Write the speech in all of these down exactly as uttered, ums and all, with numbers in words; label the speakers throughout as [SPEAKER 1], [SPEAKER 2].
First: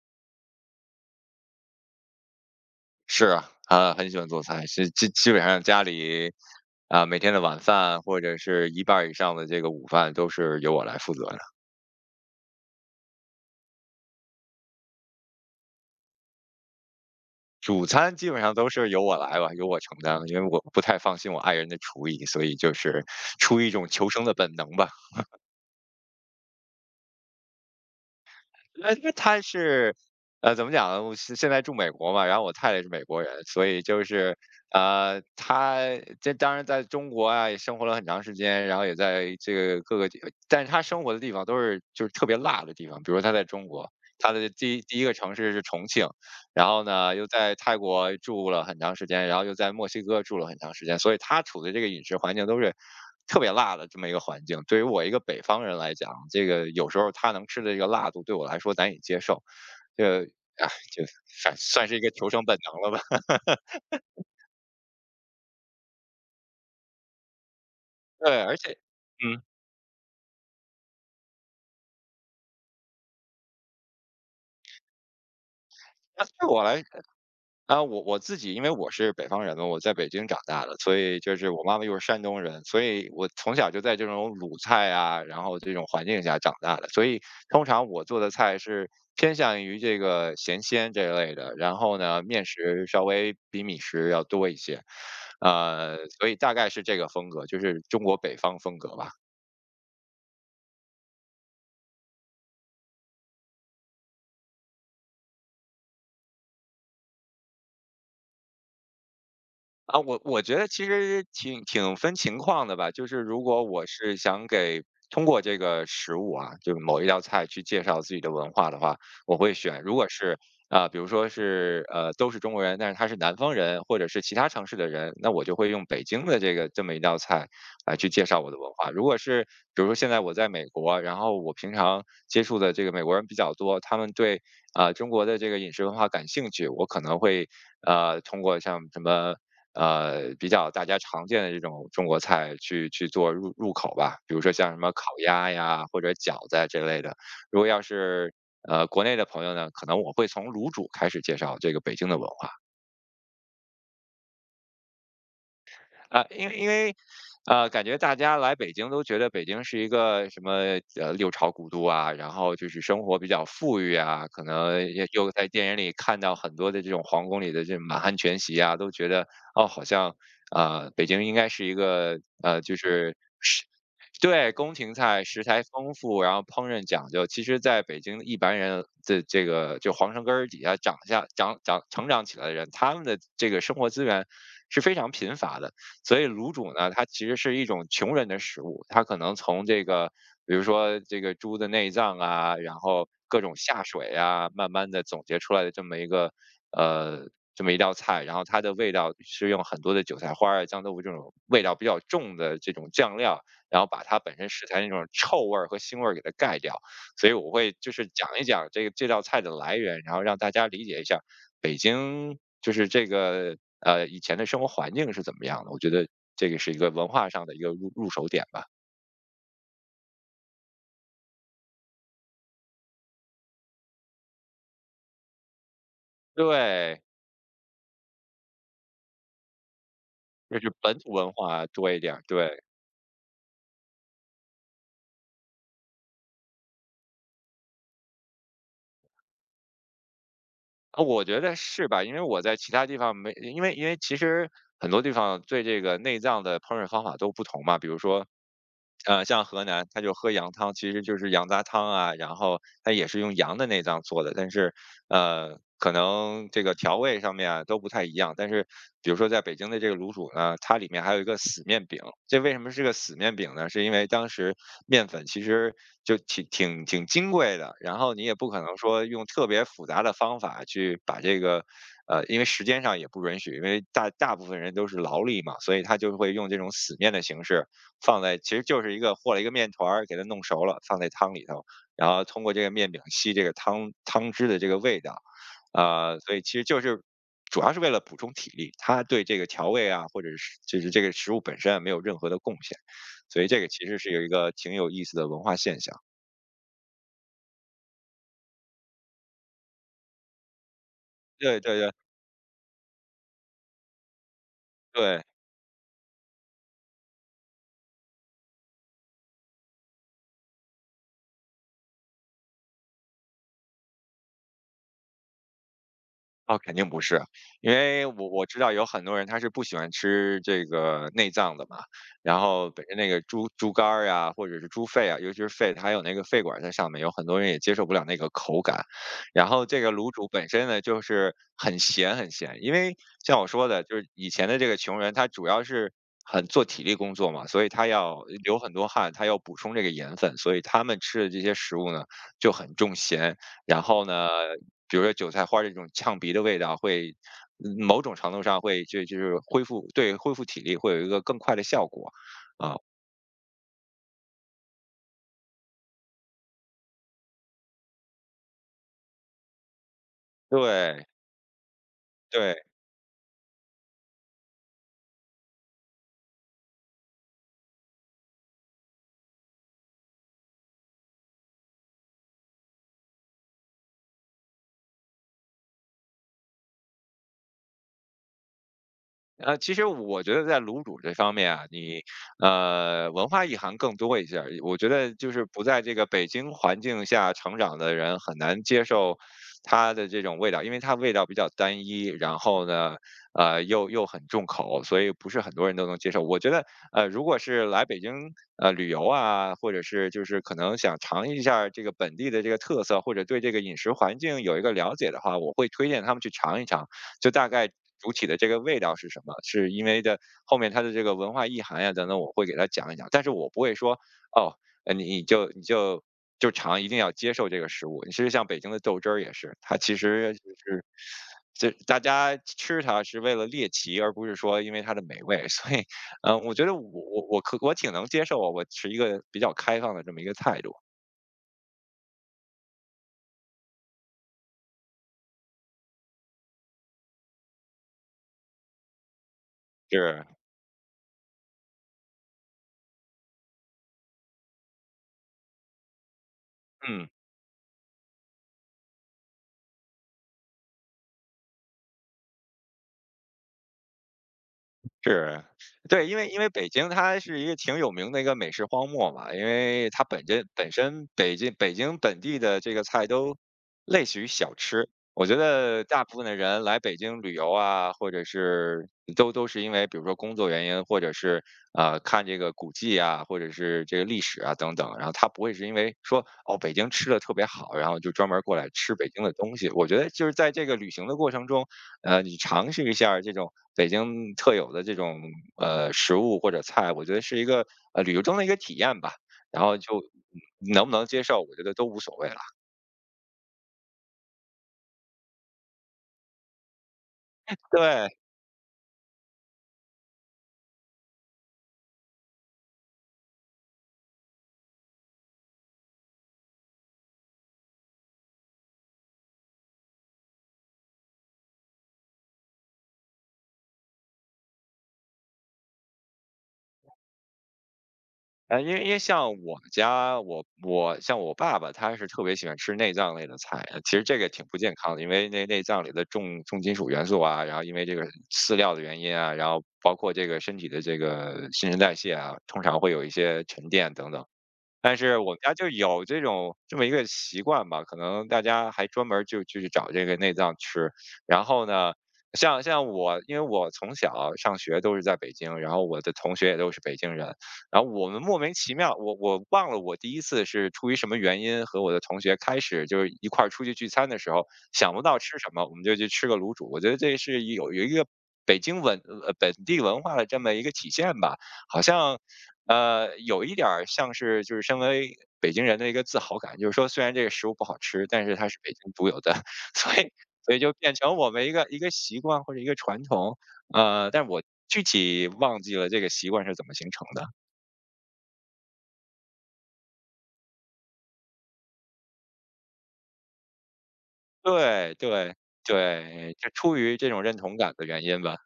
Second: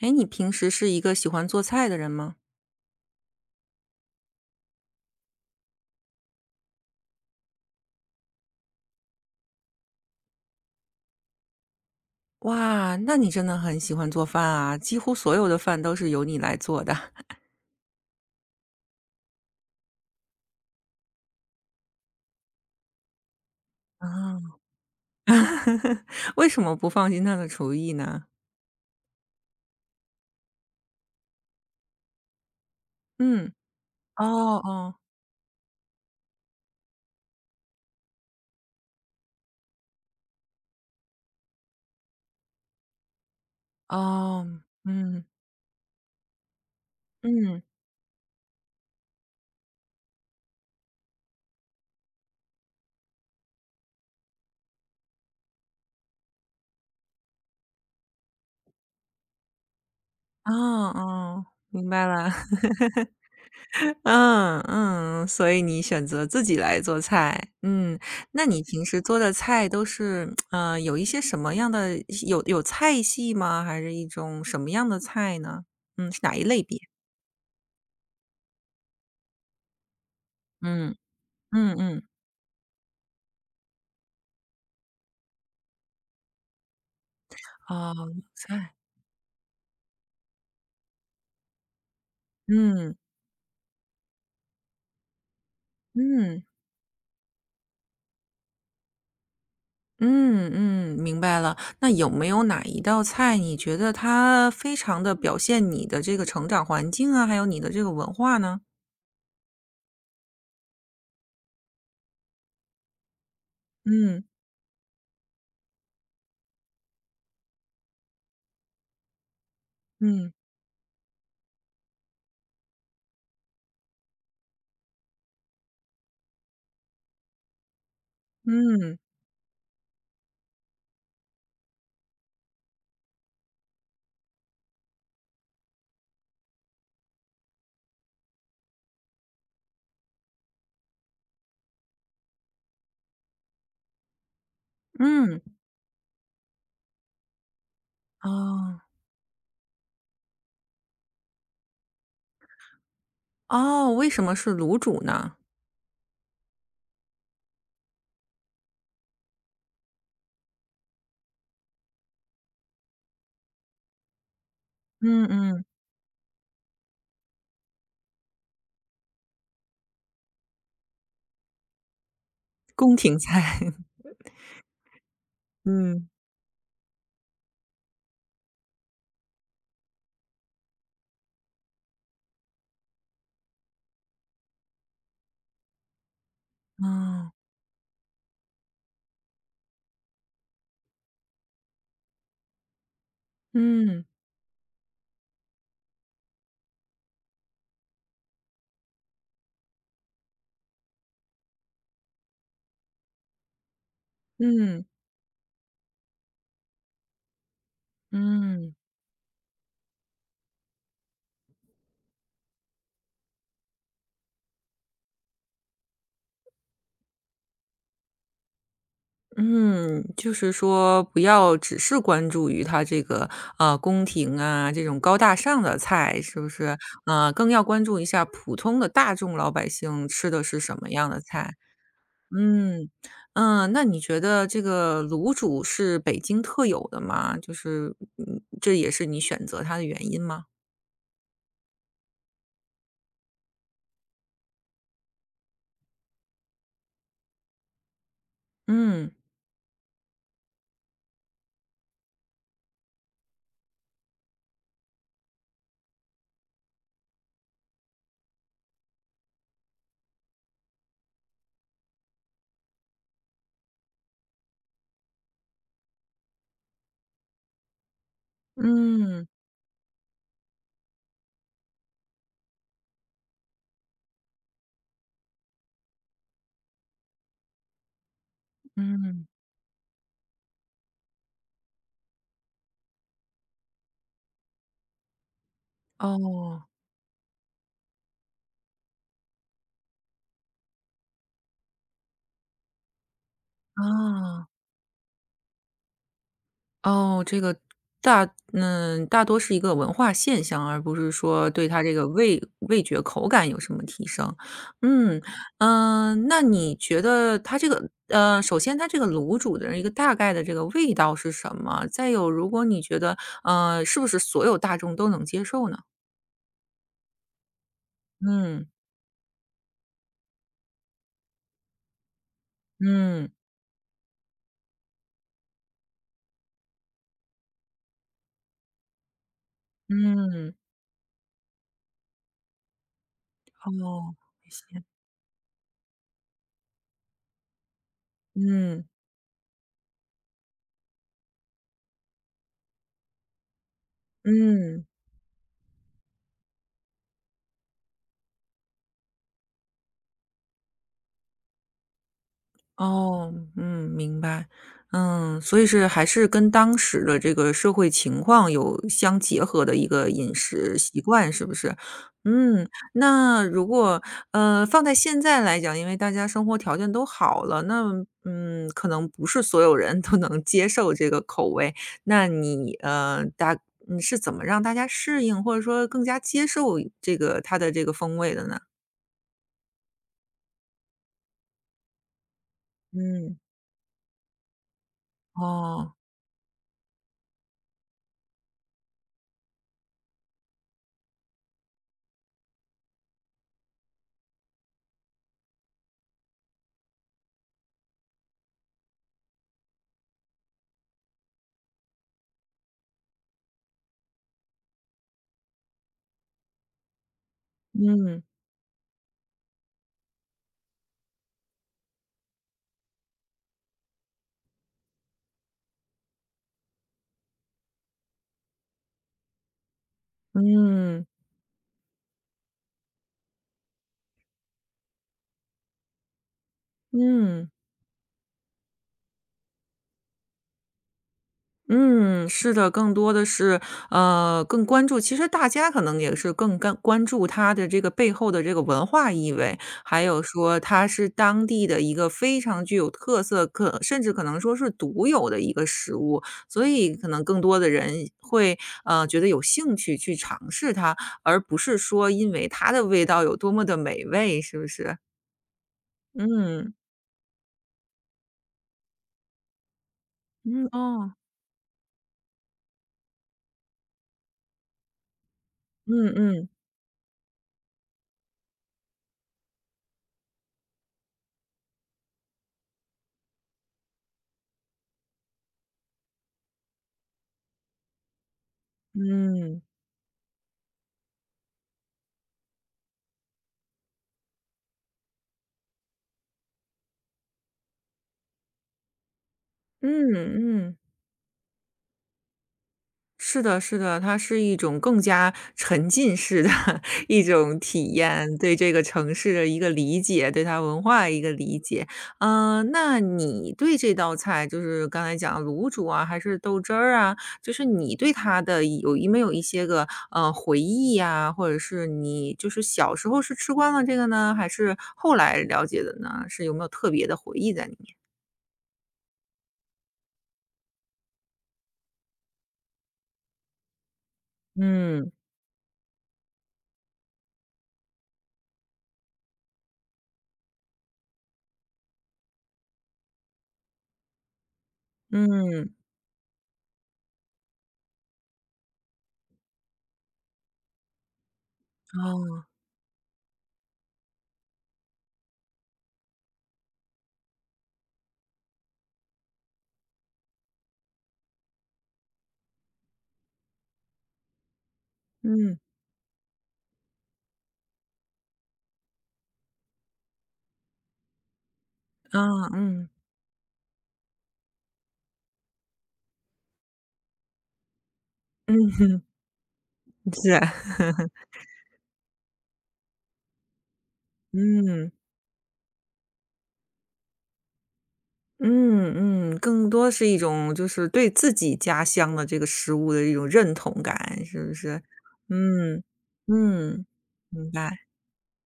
[SPEAKER 1] 哎，你平时是一个喜欢做菜的人吗？
[SPEAKER 2] 是啊，啊，很喜欢做菜，是基基本上家里啊，每天的晚饭或者是一半儿以上的这个午饭都是由我来负责的，
[SPEAKER 1] 哇，那你真的很喜欢做饭啊，几乎所有的饭都是由你来做的。
[SPEAKER 2] 主餐基本上都是由我来吧，由我承担，因为我不太放心我爱人的厨艺，所以就是出于一种求生的
[SPEAKER 1] 啊，
[SPEAKER 2] 本能吧。
[SPEAKER 1] 为什么不放心他的厨艺呢？
[SPEAKER 2] 呃，因为他是，呃，怎么讲呢？我是现在住美国嘛，然后我太太是美国人，
[SPEAKER 1] 嗯，
[SPEAKER 2] 所以就
[SPEAKER 1] 哦
[SPEAKER 2] 是，
[SPEAKER 1] 哦，
[SPEAKER 2] 呃，他这当然在中国啊也生活了很长时间，然后也在这个各个地，但是他生活的地方都是就是特别辣的地方，比如他在中国，他的
[SPEAKER 1] 哦，
[SPEAKER 2] 第一第一个
[SPEAKER 1] 嗯，
[SPEAKER 2] 城市是重庆，然后呢，又在
[SPEAKER 1] 嗯，
[SPEAKER 2] 泰国住了很长时间，然后又在墨西哥住了很长时间，所以他处的这个饮食环境都是特别辣的这么一个环境。对于我一个北方人来讲，这个有时候他能吃的这个辣度对我来说难以接受，这个
[SPEAKER 1] 哦
[SPEAKER 2] 啊，就
[SPEAKER 1] 哦，
[SPEAKER 2] 算算
[SPEAKER 1] 明
[SPEAKER 2] 是一
[SPEAKER 1] 白
[SPEAKER 2] 个求
[SPEAKER 1] 了。
[SPEAKER 2] 生本能了吧。
[SPEAKER 1] 嗯嗯，所以你选择自己来做菜，嗯，
[SPEAKER 2] 对，
[SPEAKER 1] 那
[SPEAKER 2] 而
[SPEAKER 1] 你
[SPEAKER 2] 且
[SPEAKER 1] 平时做的
[SPEAKER 2] 嗯，
[SPEAKER 1] 菜都是，呃，有一些什么样的有有菜系吗？还是一种什么样的菜呢？嗯，是
[SPEAKER 2] 那
[SPEAKER 1] 哪一
[SPEAKER 2] 对我
[SPEAKER 1] 类别？
[SPEAKER 2] 来啊，我我自己因为我是北方人嘛，我在北京长大的，
[SPEAKER 1] 嗯
[SPEAKER 2] 所以就是我
[SPEAKER 1] 嗯
[SPEAKER 2] 妈妈又
[SPEAKER 1] 嗯，
[SPEAKER 2] 是山东人，所以我从小就在这种鲁菜啊，然后这种环境下长大的，所以通常
[SPEAKER 1] 哦，
[SPEAKER 2] 我做的菜
[SPEAKER 1] 菜，
[SPEAKER 2] 是偏向于这个咸鲜这一类的，然后呢，面食
[SPEAKER 1] 嗯
[SPEAKER 2] 稍微比米食要多一些，呃，所以
[SPEAKER 1] 嗯
[SPEAKER 2] 大概是这个风格，就是中国北方风格吧。
[SPEAKER 1] 嗯嗯，明白了。那有没有哪一道菜你觉得它非常的表现你的这个成长环境啊，还有你的这个文化呢？
[SPEAKER 2] 啊，我我觉得其实挺挺分情况的吧，就是如果我是
[SPEAKER 1] 嗯
[SPEAKER 2] 想给通过这个食物啊，就某一道菜去介绍自己的文化的话，我会选。如果
[SPEAKER 1] 嗯
[SPEAKER 2] 是啊、比如说是呃都是中国人，但是他是南方人或者是其他城市的人，那我就会用北京的这个这么一道菜来去介绍我的文化。
[SPEAKER 1] 嗯
[SPEAKER 2] 如果是比如说现在我在美国，然后我平常接触的这个美国人比较多，他们对啊、中国的这个饮食文化感兴趣，我可能会呃通过像什么呃，比较大家常见的这种中国菜去去做入入口吧，比如说像什么烤
[SPEAKER 1] 嗯，
[SPEAKER 2] 鸭呀或者饺子啊这类的。如果要是
[SPEAKER 1] 哦。
[SPEAKER 2] 呃国内的朋友呢，可能我会从卤煮开始介绍这个北京的文化。
[SPEAKER 1] 哦，为什么是卤煮呢？
[SPEAKER 2] 啊，因为因为，呃，感觉大家来北京都觉得北京是一个什么呃六朝古都啊，然后就是生活比较富裕啊，可能也
[SPEAKER 1] 嗯
[SPEAKER 2] 又在
[SPEAKER 1] 嗯，
[SPEAKER 2] 电影里看到很多的这种皇宫里的这种满汉全席啊，都觉得哦，好像啊、呃北京应该是一个呃就
[SPEAKER 1] 宫
[SPEAKER 2] 是
[SPEAKER 1] 廷菜，
[SPEAKER 2] 对，宫廷菜食材丰
[SPEAKER 1] 嗯，
[SPEAKER 2] 富，然后烹饪讲究。其实在北京一般人的这个就皇城根儿底下长下长长成长起来的人，他们的这个生活资源是非常贫乏的。所以卤煮呢，它其
[SPEAKER 1] 哦，
[SPEAKER 2] 实是一种穷人的食物，它可能从这个比如说这个猪的内脏啊，然后各种下
[SPEAKER 1] 嗯，
[SPEAKER 2] 水啊，慢慢的总结出来的这么一个呃。这么一道菜，然后它的味道是用很多的韭菜花儿啊、酱豆腐这种味道比较重的这种酱料，然后把它本身食材
[SPEAKER 1] 嗯，
[SPEAKER 2] 那种臭味儿和腥味儿给它盖掉。所以我会就是讲一讲
[SPEAKER 1] 嗯，
[SPEAKER 2] 这个这道菜的来源，然后让大家理解一下北京就是这个呃以前的生活环境是怎么样的。我觉得这个是一个文化上的一个入入手点吧。
[SPEAKER 1] 嗯，就是说不要只是关注于它这个，呃，宫廷啊，这种高大上的菜，是不是？
[SPEAKER 2] 对，
[SPEAKER 1] 呃，更要关注一下普通的大众老百姓吃的
[SPEAKER 2] 就
[SPEAKER 1] 是
[SPEAKER 2] 是
[SPEAKER 1] 什么
[SPEAKER 2] 本土
[SPEAKER 1] 样的
[SPEAKER 2] 文
[SPEAKER 1] 菜。
[SPEAKER 2] 化多一点儿。对，
[SPEAKER 1] 嗯，嗯，那你觉得这个卤煮是北京特有的吗？就是，嗯，这也是你选择它的原因吗？
[SPEAKER 2] 啊，我觉得是吧？因为我在其他地方没，因为因为其实很多地方对这个内脏的烹饪方法都不同嘛。比如说，
[SPEAKER 1] 嗯。
[SPEAKER 2] 呃，像河南，他就喝羊汤，其实就是羊杂汤啊，然后他也是用羊的内脏做的，但是呃，可能这个调味上面啊都不太一样。但是比如说在北京的这个卤煮呢，它里面还有一个死面饼。这为什么是个死面饼呢？是因为当时面粉其实就挺挺挺金贵的，然后你也不可能说用
[SPEAKER 1] 嗯，
[SPEAKER 2] 特别复杂的方法去把这个。呃，因为时间上也不允许，因为大大部分人都是劳力嘛，所以他就会用这种死面的形式放在，其实就是一个
[SPEAKER 1] 嗯，
[SPEAKER 2] 和了一个面团儿，给它弄熟了，放在汤里头，然后通过这个面饼吸这个汤汤汁的这个味道，啊，所以其实
[SPEAKER 1] 哦，
[SPEAKER 2] 就是主要是为了补充体力，它对这个调味啊，或者是就是这个食物本身啊没有任何的贡献，所以这个其实是有一
[SPEAKER 1] 啊，
[SPEAKER 2] 个挺有意思的文化现象。
[SPEAKER 1] 哦，这个大嗯，大多是一个文化现象，而不是说
[SPEAKER 2] 对
[SPEAKER 1] 对
[SPEAKER 2] 对
[SPEAKER 1] 它这
[SPEAKER 2] 对
[SPEAKER 1] 个味味觉口感有什么提升。嗯，
[SPEAKER 2] 对。
[SPEAKER 1] 嗯，呃那你觉得它这个呃，首先它这个卤煮的一个大概的这个味道是什么？再有如果你觉得，呃，是不是所有大众都能接受呢？
[SPEAKER 2] 哦，肯定不是，因为我我知
[SPEAKER 1] 嗯，
[SPEAKER 2] 道有很多人他是不喜欢吃这个内脏的嘛，然后本身那个
[SPEAKER 1] 嗯，
[SPEAKER 2] 猪猪肝儿呀，或者是猪肺啊，尤其是肺，它有那个肺管在上面，有很多人也接受不了那个口感。然后这个卤煮本
[SPEAKER 1] 嗯，
[SPEAKER 2] 身呢，就是很咸很咸，因为像我说的，就是
[SPEAKER 1] 哦，
[SPEAKER 2] 以前
[SPEAKER 1] 一
[SPEAKER 2] 的这个
[SPEAKER 1] 些
[SPEAKER 2] 穷人，他主要是很做体力工作嘛，所以他要流很
[SPEAKER 1] 嗯，
[SPEAKER 2] 多汗，他要补充这个盐分，所以他们吃的这些食物呢就很重咸，然后呢
[SPEAKER 1] 嗯。
[SPEAKER 2] 比如说韭菜花这种呛鼻的味道会，嗯某种程度上会就就是恢复对恢复体力会有一个更快的效果，啊，
[SPEAKER 1] 哦，嗯，明白。嗯，所以是还是跟当时的这个社会情况有相结合的一个饮食习
[SPEAKER 2] 对
[SPEAKER 1] 惯，是不是？
[SPEAKER 2] 对。
[SPEAKER 1] 嗯，那如果，呃，放在现在来讲，因为大家生活条件都好了，那，嗯，可能不是所有人都能接受这个口味。那你，呃，大你是怎么让大家适应，或者说更加接受这个它的这个风味的呢？
[SPEAKER 2] 呃，其实我觉得在卤煮这方面啊，你呃文
[SPEAKER 1] 嗯。
[SPEAKER 2] 化意涵更多一些儿我觉得就是不在这
[SPEAKER 1] 哦，
[SPEAKER 2] 个北京环境下成长的人很难接受它的这种味道，因为它味道比较单一，然后呢，呃又又很重口，所以不是很多人都能接受。我觉得呃，如果是来北京呃旅游啊，或者是就是可能想尝一下儿这个本地的这个特色，或者对这个饮食环境有一个了解的话，我会推荐他们去尝一尝。就大概主
[SPEAKER 1] 嗯，
[SPEAKER 2] 体的这个味道是什么，是因为的后面它的这个文化意涵呀等等，我会给它讲一讲，但是我不会说哦，呃，你你就你就就尝，一定要接受这个食物。其实像北京的豆汁儿也是，它其实就是
[SPEAKER 1] 嗯，
[SPEAKER 2] 这大家吃它是为了猎奇，而不是说因为它的美味。所以，嗯，我觉得我我我
[SPEAKER 1] 嗯。
[SPEAKER 2] 可我挺能接受，啊，我持一个比较开放的这么一个态度，
[SPEAKER 1] 嗯，是的，更多的是，呃，更关注其实大家可能也是更干关注它的这个背后的这个文化意味，还有
[SPEAKER 2] 是，
[SPEAKER 1] 说它是当地的一个非常具有特色，可甚至可能说是独有的一个食物，所以
[SPEAKER 2] 嗯。
[SPEAKER 1] 可能更多的人会，呃，觉得有兴趣去尝试它，而不是说因为它的味道有多么的美味，是不是？
[SPEAKER 2] 是，对，因为因为北
[SPEAKER 1] 嗯，
[SPEAKER 2] 京它是一个挺有名的一个美食荒漠嘛，因为它本身
[SPEAKER 1] 嗯，
[SPEAKER 2] 本身
[SPEAKER 1] 哦，
[SPEAKER 2] 北京北京本地的这个菜都类似于小吃，我觉得大
[SPEAKER 1] 嗯
[SPEAKER 2] 部分的
[SPEAKER 1] 嗯
[SPEAKER 2] 人来北京旅游啊，或者是都都是因为比如说工作原因，或者是呃看这个古迹啊，或者是这个历史啊等等，然后他不会是因为说哦北京吃的特别好，然后就专门过来吃北京的东
[SPEAKER 1] 嗯，
[SPEAKER 2] 西。我觉得就是在这个旅行的过程中。呃，你尝试一下儿这种北京特有的这种呃食物或者菜，我觉得是一个呃旅游中的一个体验吧。然后就
[SPEAKER 1] 嗯
[SPEAKER 2] 嗯
[SPEAKER 1] 嗯。
[SPEAKER 2] 能不能接受，我觉得都无所谓了。
[SPEAKER 1] 是的是的，它是一种更加沉浸式的 一种体
[SPEAKER 2] 对，
[SPEAKER 1] 验，对这个城市的一个理解，对它文化一个理解。嗯，那你对这道菜，就是刚才讲卤煮啊，还是豆汁儿啊，就是你对它的有有没有一些个，呃，回忆呀，或者是你就是小时候是吃惯了这个呢，还是后来了解的呢？是有没有特别的回忆在里面？
[SPEAKER 2] 呃，因为因为像我们家，我我像我爸爸，他是特别喜欢吃内脏类的菜。呃其实这个挺不健康的，因
[SPEAKER 1] 嗯，
[SPEAKER 2] 为那内脏里的重重金属元素啊，然后因为这个饲料的原因啊，然后包括这个身体的这个新陈代谢啊，通常会有一些沉淀等等。但是我们家就
[SPEAKER 1] 嗯，
[SPEAKER 2] 有这种这么一个习惯吧，可能大家还专门儿就就去找这个内脏吃。然后呢，
[SPEAKER 1] 哦，
[SPEAKER 2] 像像我，因为我从小上学都是在北京，然后我的同学也都是北京人。然后我们莫名其妙，我我忘了我第一次是出于什么原因和我的同学开始就是一块儿出去聚餐的时候，想不到吃什
[SPEAKER 1] 嗯，
[SPEAKER 2] 么，我们就去吃个卤煮。我觉得这是有有一个北京文呃本地文化的这么一个体现吧，好像。
[SPEAKER 1] 啊，嗯，
[SPEAKER 2] 呃，有一点儿像是就是身为北京人的一个自豪感，就是说虽然这个食物不好吃，但是它是北
[SPEAKER 1] 嗯，
[SPEAKER 2] 京独有的，所以 所以就
[SPEAKER 1] 是。
[SPEAKER 2] 变成我们一个一个习惯或者一个传统。呃，但我具
[SPEAKER 1] 嗯，
[SPEAKER 2] 体忘记了这个习惯是怎么形成的。
[SPEAKER 1] 嗯嗯，更多是一种就是对自己家乡的这个食物的一种认同感，是不是？
[SPEAKER 2] 对对
[SPEAKER 1] 嗯，
[SPEAKER 2] 对，就出
[SPEAKER 1] 嗯，
[SPEAKER 2] 于这种认
[SPEAKER 1] 明
[SPEAKER 2] 同感
[SPEAKER 1] 白，
[SPEAKER 2] 的原因吧，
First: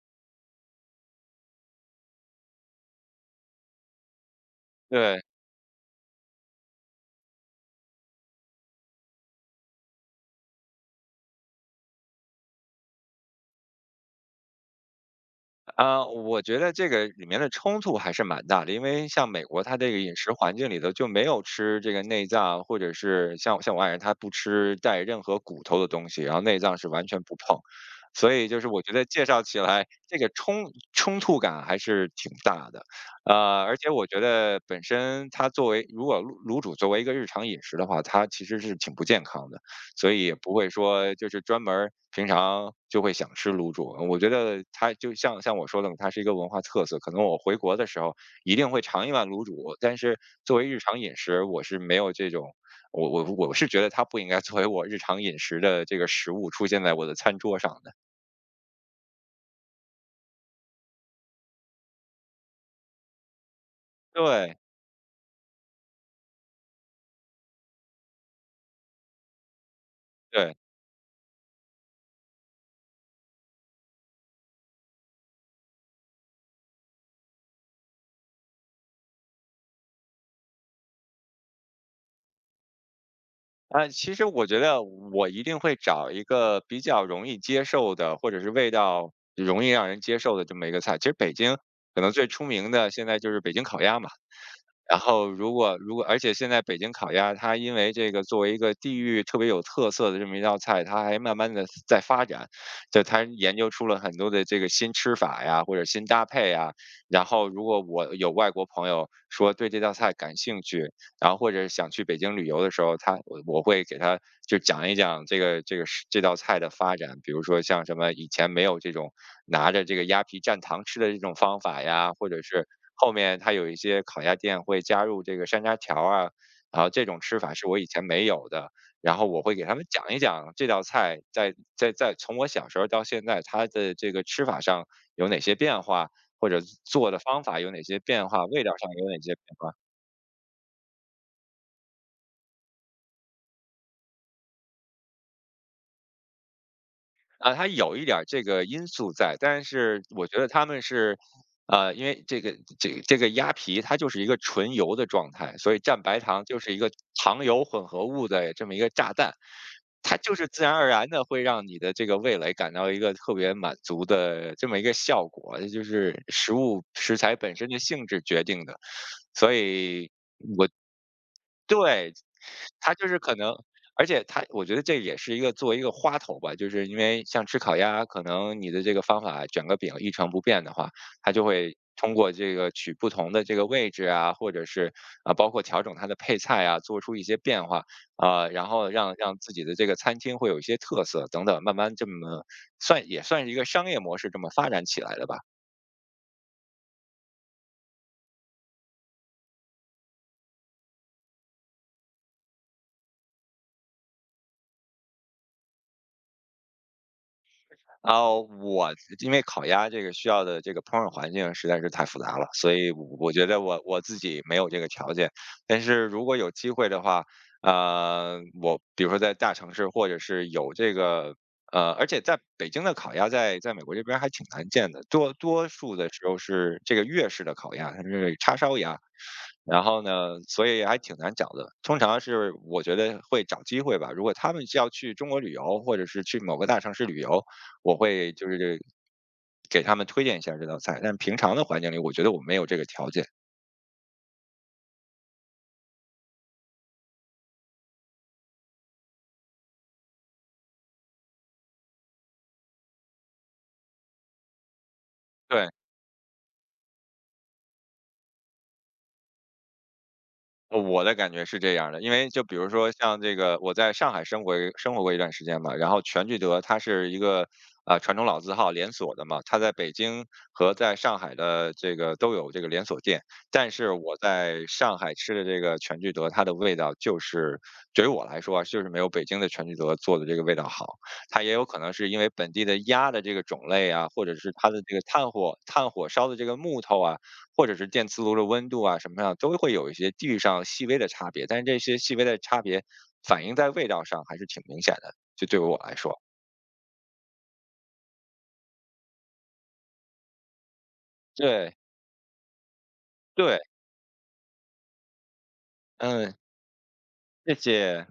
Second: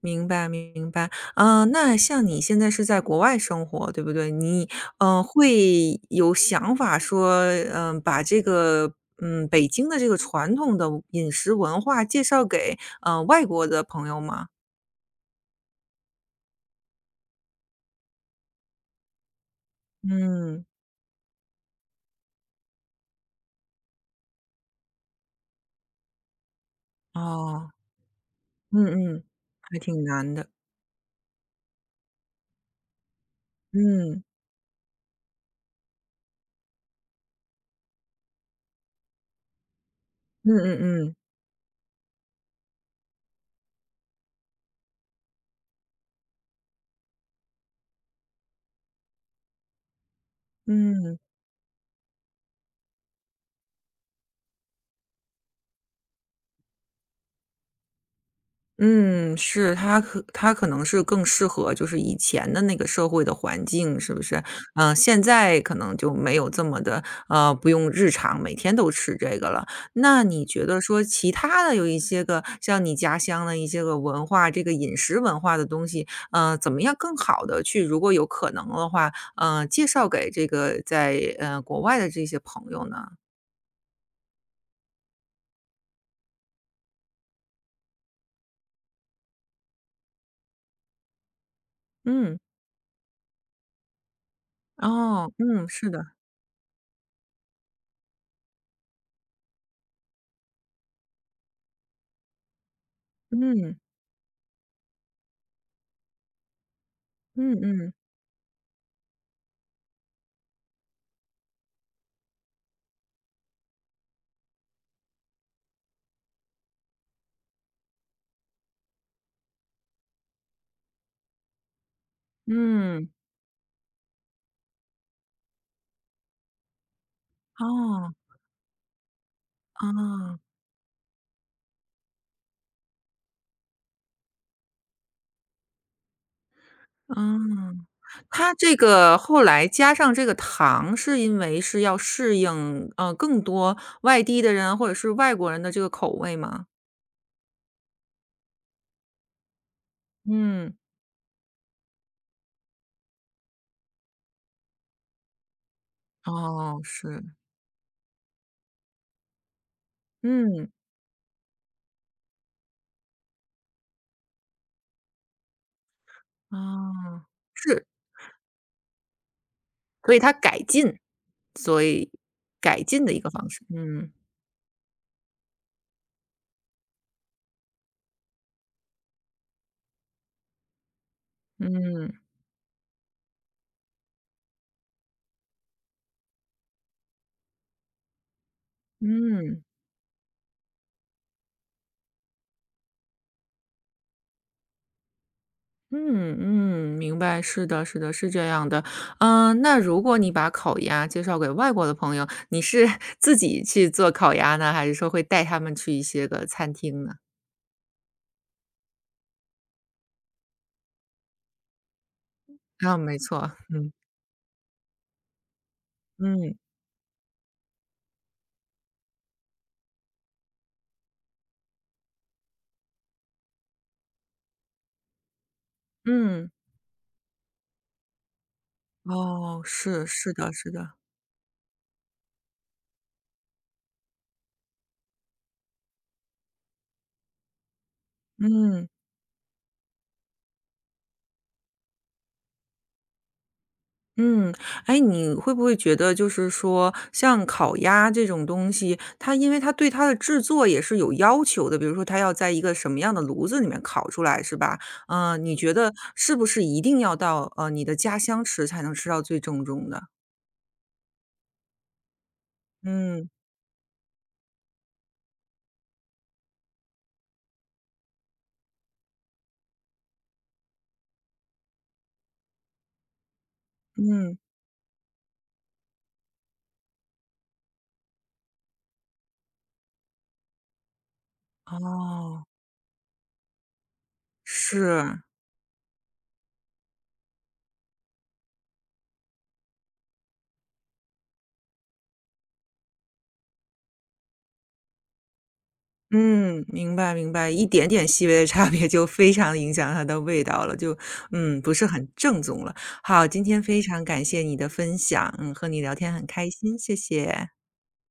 [SPEAKER 1] 明白，明白。嗯，那像你现在是在国外生活，对不对？你，嗯
[SPEAKER 2] 对。
[SPEAKER 1] 呃会有想法说，嗯、把这个，嗯，北京的这个传统的饮食文化介绍给，呃，外国的朋友吗？
[SPEAKER 2] 啊，我觉得这个里面的冲突还是蛮大的，因为像美国，它这个饮食环
[SPEAKER 1] 嗯，
[SPEAKER 2] 境里头就没有吃这个内脏，或者是像像我爱人，他不吃带任何骨头的东西，然后内脏是完全不碰，
[SPEAKER 1] 哦，
[SPEAKER 2] 所以就是我
[SPEAKER 1] 嗯
[SPEAKER 2] 觉得介
[SPEAKER 1] 嗯，
[SPEAKER 2] 绍起
[SPEAKER 1] 还
[SPEAKER 2] 来
[SPEAKER 1] 挺
[SPEAKER 2] 这个
[SPEAKER 1] 难的，
[SPEAKER 2] 冲冲突感还是挺大的。呃，而且我觉
[SPEAKER 1] 嗯。
[SPEAKER 2] 得本身它作为如果卤卤煮作为一个日常饮食的话，它其实是挺不健康的。所以也不
[SPEAKER 1] 嗯
[SPEAKER 2] 会
[SPEAKER 1] 嗯
[SPEAKER 2] 说
[SPEAKER 1] 嗯，
[SPEAKER 2] 就是专门儿平常就会想吃卤煮。我觉得它就像像我说的嘛，它是一个文化特色。可能我回国的时候一定会尝一碗卤煮，但是作为日常饮
[SPEAKER 1] 嗯
[SPEAKER 2] 食，我是没有这种，我我我是觉得它不应该作为我日常饮食的这个食物出现在我的餐桌上的。
[SPEAKER 1] 嗯，是，他可他可能是更适合就是以前的那个社会的环境，是不是？
[SPEAKER 2] 对
[SPEAKER 1] 嗯，现在可能就没有这么的呃，不用日常每天都吃这个了。那你
[SPEAKER 2] 对。
[SPEAKER 1] 觉得说其他的有一些个像你家乡的一些个文化，这个饮食文化的东西，呃，怎么样更好的去如果有可能的话，呃，介绍给这个在，呃，国外的这些朋友呢？
[SPEAKER 2] 啊，其实我觉得我一定会找一个比较容易接受的，或者是味道容易让人接受的这么一个菜。其实北京可能最
[SPEAKER 1] 嗯，
[SPEAKER 2] 出名的现在就是北京烤鸭嘛。然后
[SPEAKER 1] 哦，
[SPEAKER 2] 如
[SPEAKER 1] 嗯，
[SPEAKER 2] 果
[SPEAKER 1] 是
[SPEAKER 2] 如果
[SPEAKER 1] 的，
[SPEAKER 2] 而且现在北京烤鸭，它因为这个作为一个地域特别有特色的这么一道菜，它还慢慢的在发展，就它研究
[SPEAKER 1] 嗯，
[SPEAKER 2] 出了很多的这个新吃法呀，或者新搭配呀。然后
[SPEAKER 1] 嗯
[SPEAKER 2] 如果
[SPEAKER 1] 嗯。
[SPEAKER 2] 我有外国朋友说对这道菜感兴趣，然后或者想去北京旅游的时候，他我我会给他就讲一讲这个这个是这道菜的发展。比如说像什么以前没有这种拿着这个鸭皮蘸糖吃的这种方法呀，或者是
[SPEAKER 1] 嗯，
[SPEAKER 2] 后面它有一些烤鸭店会加入这个山楂条儿啊，然后这种吃法是我以前
[SPEAKER 1] 哦，
[SPEAKER 2] 没有的。然后我会给他们讲一
[SPEAKER 1] 哦，
[SPEAKER 2] 讲这道菜在在在从我小时候到现在，它的这个吃法上有哪些变化，或者做的方法有哪
[SPEAKER 1] 嗯。
[SPEAKER 2] 些变化，
[SPEAKER 1] 它
[SPEAKER 2] 味
[SPEAKER 1] 这
[SPEAKER 2] 道上有
[SPEAKER 1] 个
[SPEAKER 2] 哪些变
[SPEAKER 1] 后来
[SPEAKER 2] 化。
[SPEAKER 1] 加上这个糖，是因为是要适应，呃，更多外地的人或者是外国人的这个口味吗？
[SPEAKER 2] 啊，它有一点儿这个因素在，但是我觉得他
[SPEAKER 1] 嗯，
[SPEAKER 2] 们是，呃，因为这个这个这个鸭皮它就是一个纯油的状态，所以蘸白糖就是一
[SPEAKER 1] 哦，
[SPEAKER 2] 个
[SPEAKER 1] 是，
[SPEAKER 2] 糖油混合物的这么一个炸弹，它就是自
[SPEAKER 1] 嗯，
[SPEAKER 2] 然而然的会让你的这个味蕾感到一个特别满足的这么一个效果，这就是食物食
[SPEAKER 1] 哦，
[SPEAKER 2] 材本身的
[SPEAKER 1] 是，
[SPEAKER 2] 性质决定的。所以
[SPEAKER 1] 所以它改进，所以
[SPEAKER 2] 对，
[SPEAKER 1] 改
[SPEAKER 2] 他
[SPEAKER 1] 进
[SPEAKER 2] 就
[SPEAKER 1] 的
[SPEAKER 2] 是
[SPEAKER 1] 一个
[SPEAKER 2] 可
[SPEAKER 1] 方
[SPEAKER 2] 能，
[SPEAKER 1] 式，
[SPEAKER 2] 而
[SPEAKER 1] 嗯，
[SPEAKER 2] 且他我觉得这也是一个作为一个花头吧，就是因为像吃烤鸭，可能你的这个方法卷个饼一成不变的话，它就会
[SPEAKER 1] 嗯，
[SPEAKER 2] 通过这个取不同的这个位置啊，或者是啊，包括调整它的配菜啊，做出一些变化啊，然后让让自
[SPEAKER 1] 嗯。
[SPEAKER 2] 己的这个餐厅会有一些特色等等，慢慢这么算也算是一个商业模式这么发展起来的吧。
[SPEAKER 1] 嗯嗯，明白，是的，是的，是这样的。嗯，那如果你把烤鸭介绍给外国的朋友，你是 自己去做烤鸭呢，还是说会带他们去一些个餐厅呢？
[SPEAKER 2] 哦，我因为烤鸭这个需要的这个烹饪环境实在是太复杂了，所以
[SPEAKER 1] 啊，
[SPEAKER 2] 我
[SPEAKER 1] 没
[SPEAKER 2] 我
[SPEAKER 1] 错，
[SPEAKER 2] 觉得我
[SPEAKER 1] 嗯
[SPEAKER 2] 我自己没有这个条件。但是如果有
[SPEAKER 1] 嗯
[SPEAKER 2] 机会的话，呃，我比如说在大城市，或者是有这个，呃，而且在北京的烤鸭在在美国这边还挺难见的，多多数的时候
[SPEAKER 1] 嗯，
[SPEAKER 2] 是这个粤式的烤鸭，它是叉烧鸭。
[SPEAKER 1] 哦，
[SPEAKER 2] 然后
[SPEAKER 1] 是是
[SPEAKER 2] 呢，
[SPEAKER 1] 的，
[SPEAKER 2] 所
[SPEAKER 1] 是
[SPEAKER 2] 以
[SPEAKER 1] 的，
[SPEAKER 2] 还挺难找的。通常是我觉得会找机会吧。如果他们是要去中国旅游，或者是去某个大城市旅游，我会就是
[SPEAKER 1] 嗯。
[SPEAKER 2] 给他们推荐一下这道菜。但平常的环境里，我觉得我没有这个条件。
[SPEAKER 1] 嗯，哎，你会不会觉得就是说，像烤鸭这种东西，它因为它对它的制作也是有要求的，比如说它要在一个什么样的炉子里面烤出来，是吧？嗯，你
[SPEAKER 2] 对，
[SPEAKER 1] 觉得是不是一定要到呃你的家乡吃才能吃到最正宗的？
[SPEAKER 2] 呃我的感觉是这样儿的，因为就比如说像
[SPEAKER 1] 嗯
[SPEAKER 2] 这个，我在上海生活生活过一段时间嘛，然后全聚德它是一个呃传统老字号连锁的嘛，它在北京和在上海的这个都有这个连锁店，但是我
[SPEAKER 1] 嗯，
[SPEAKER 2] 在上海吃的这个全聚德，它的味道就是对于我来说啊，就是没有北京的全聚德做的这个味道好。它也有可能是因为
[SPEAKER 1] 哦，
[SPEAKER 2] 本地的鸭的这个种类啊，或者是它的这个
[SPEAKER 1] 是。
[SPEAKER 2] 炭火炭火烧的这个木头啊，或者是电磁炉的温度啊什么上，都会有一些地域上细微的差别。但是这些细微的差别反映在味道上还是挺明显的，就对于我来说。
[SPEAKER 1] 嗯，明白明白，一点点细微的差别就非常影响它的味道了，就嗯，不
[SPEAKER 2] 对，
[SPEAKER 1] 是很正宗了。好，今
[SPEAKER 2] 对，
[SPEAKER 1] 天非常感谢你的分享，嗯，和你聊天很
[SPEAKER 2] 嗯，
[SPEAKER 1] 开心，谢谢。
[SPEAKER 2] 谢谢。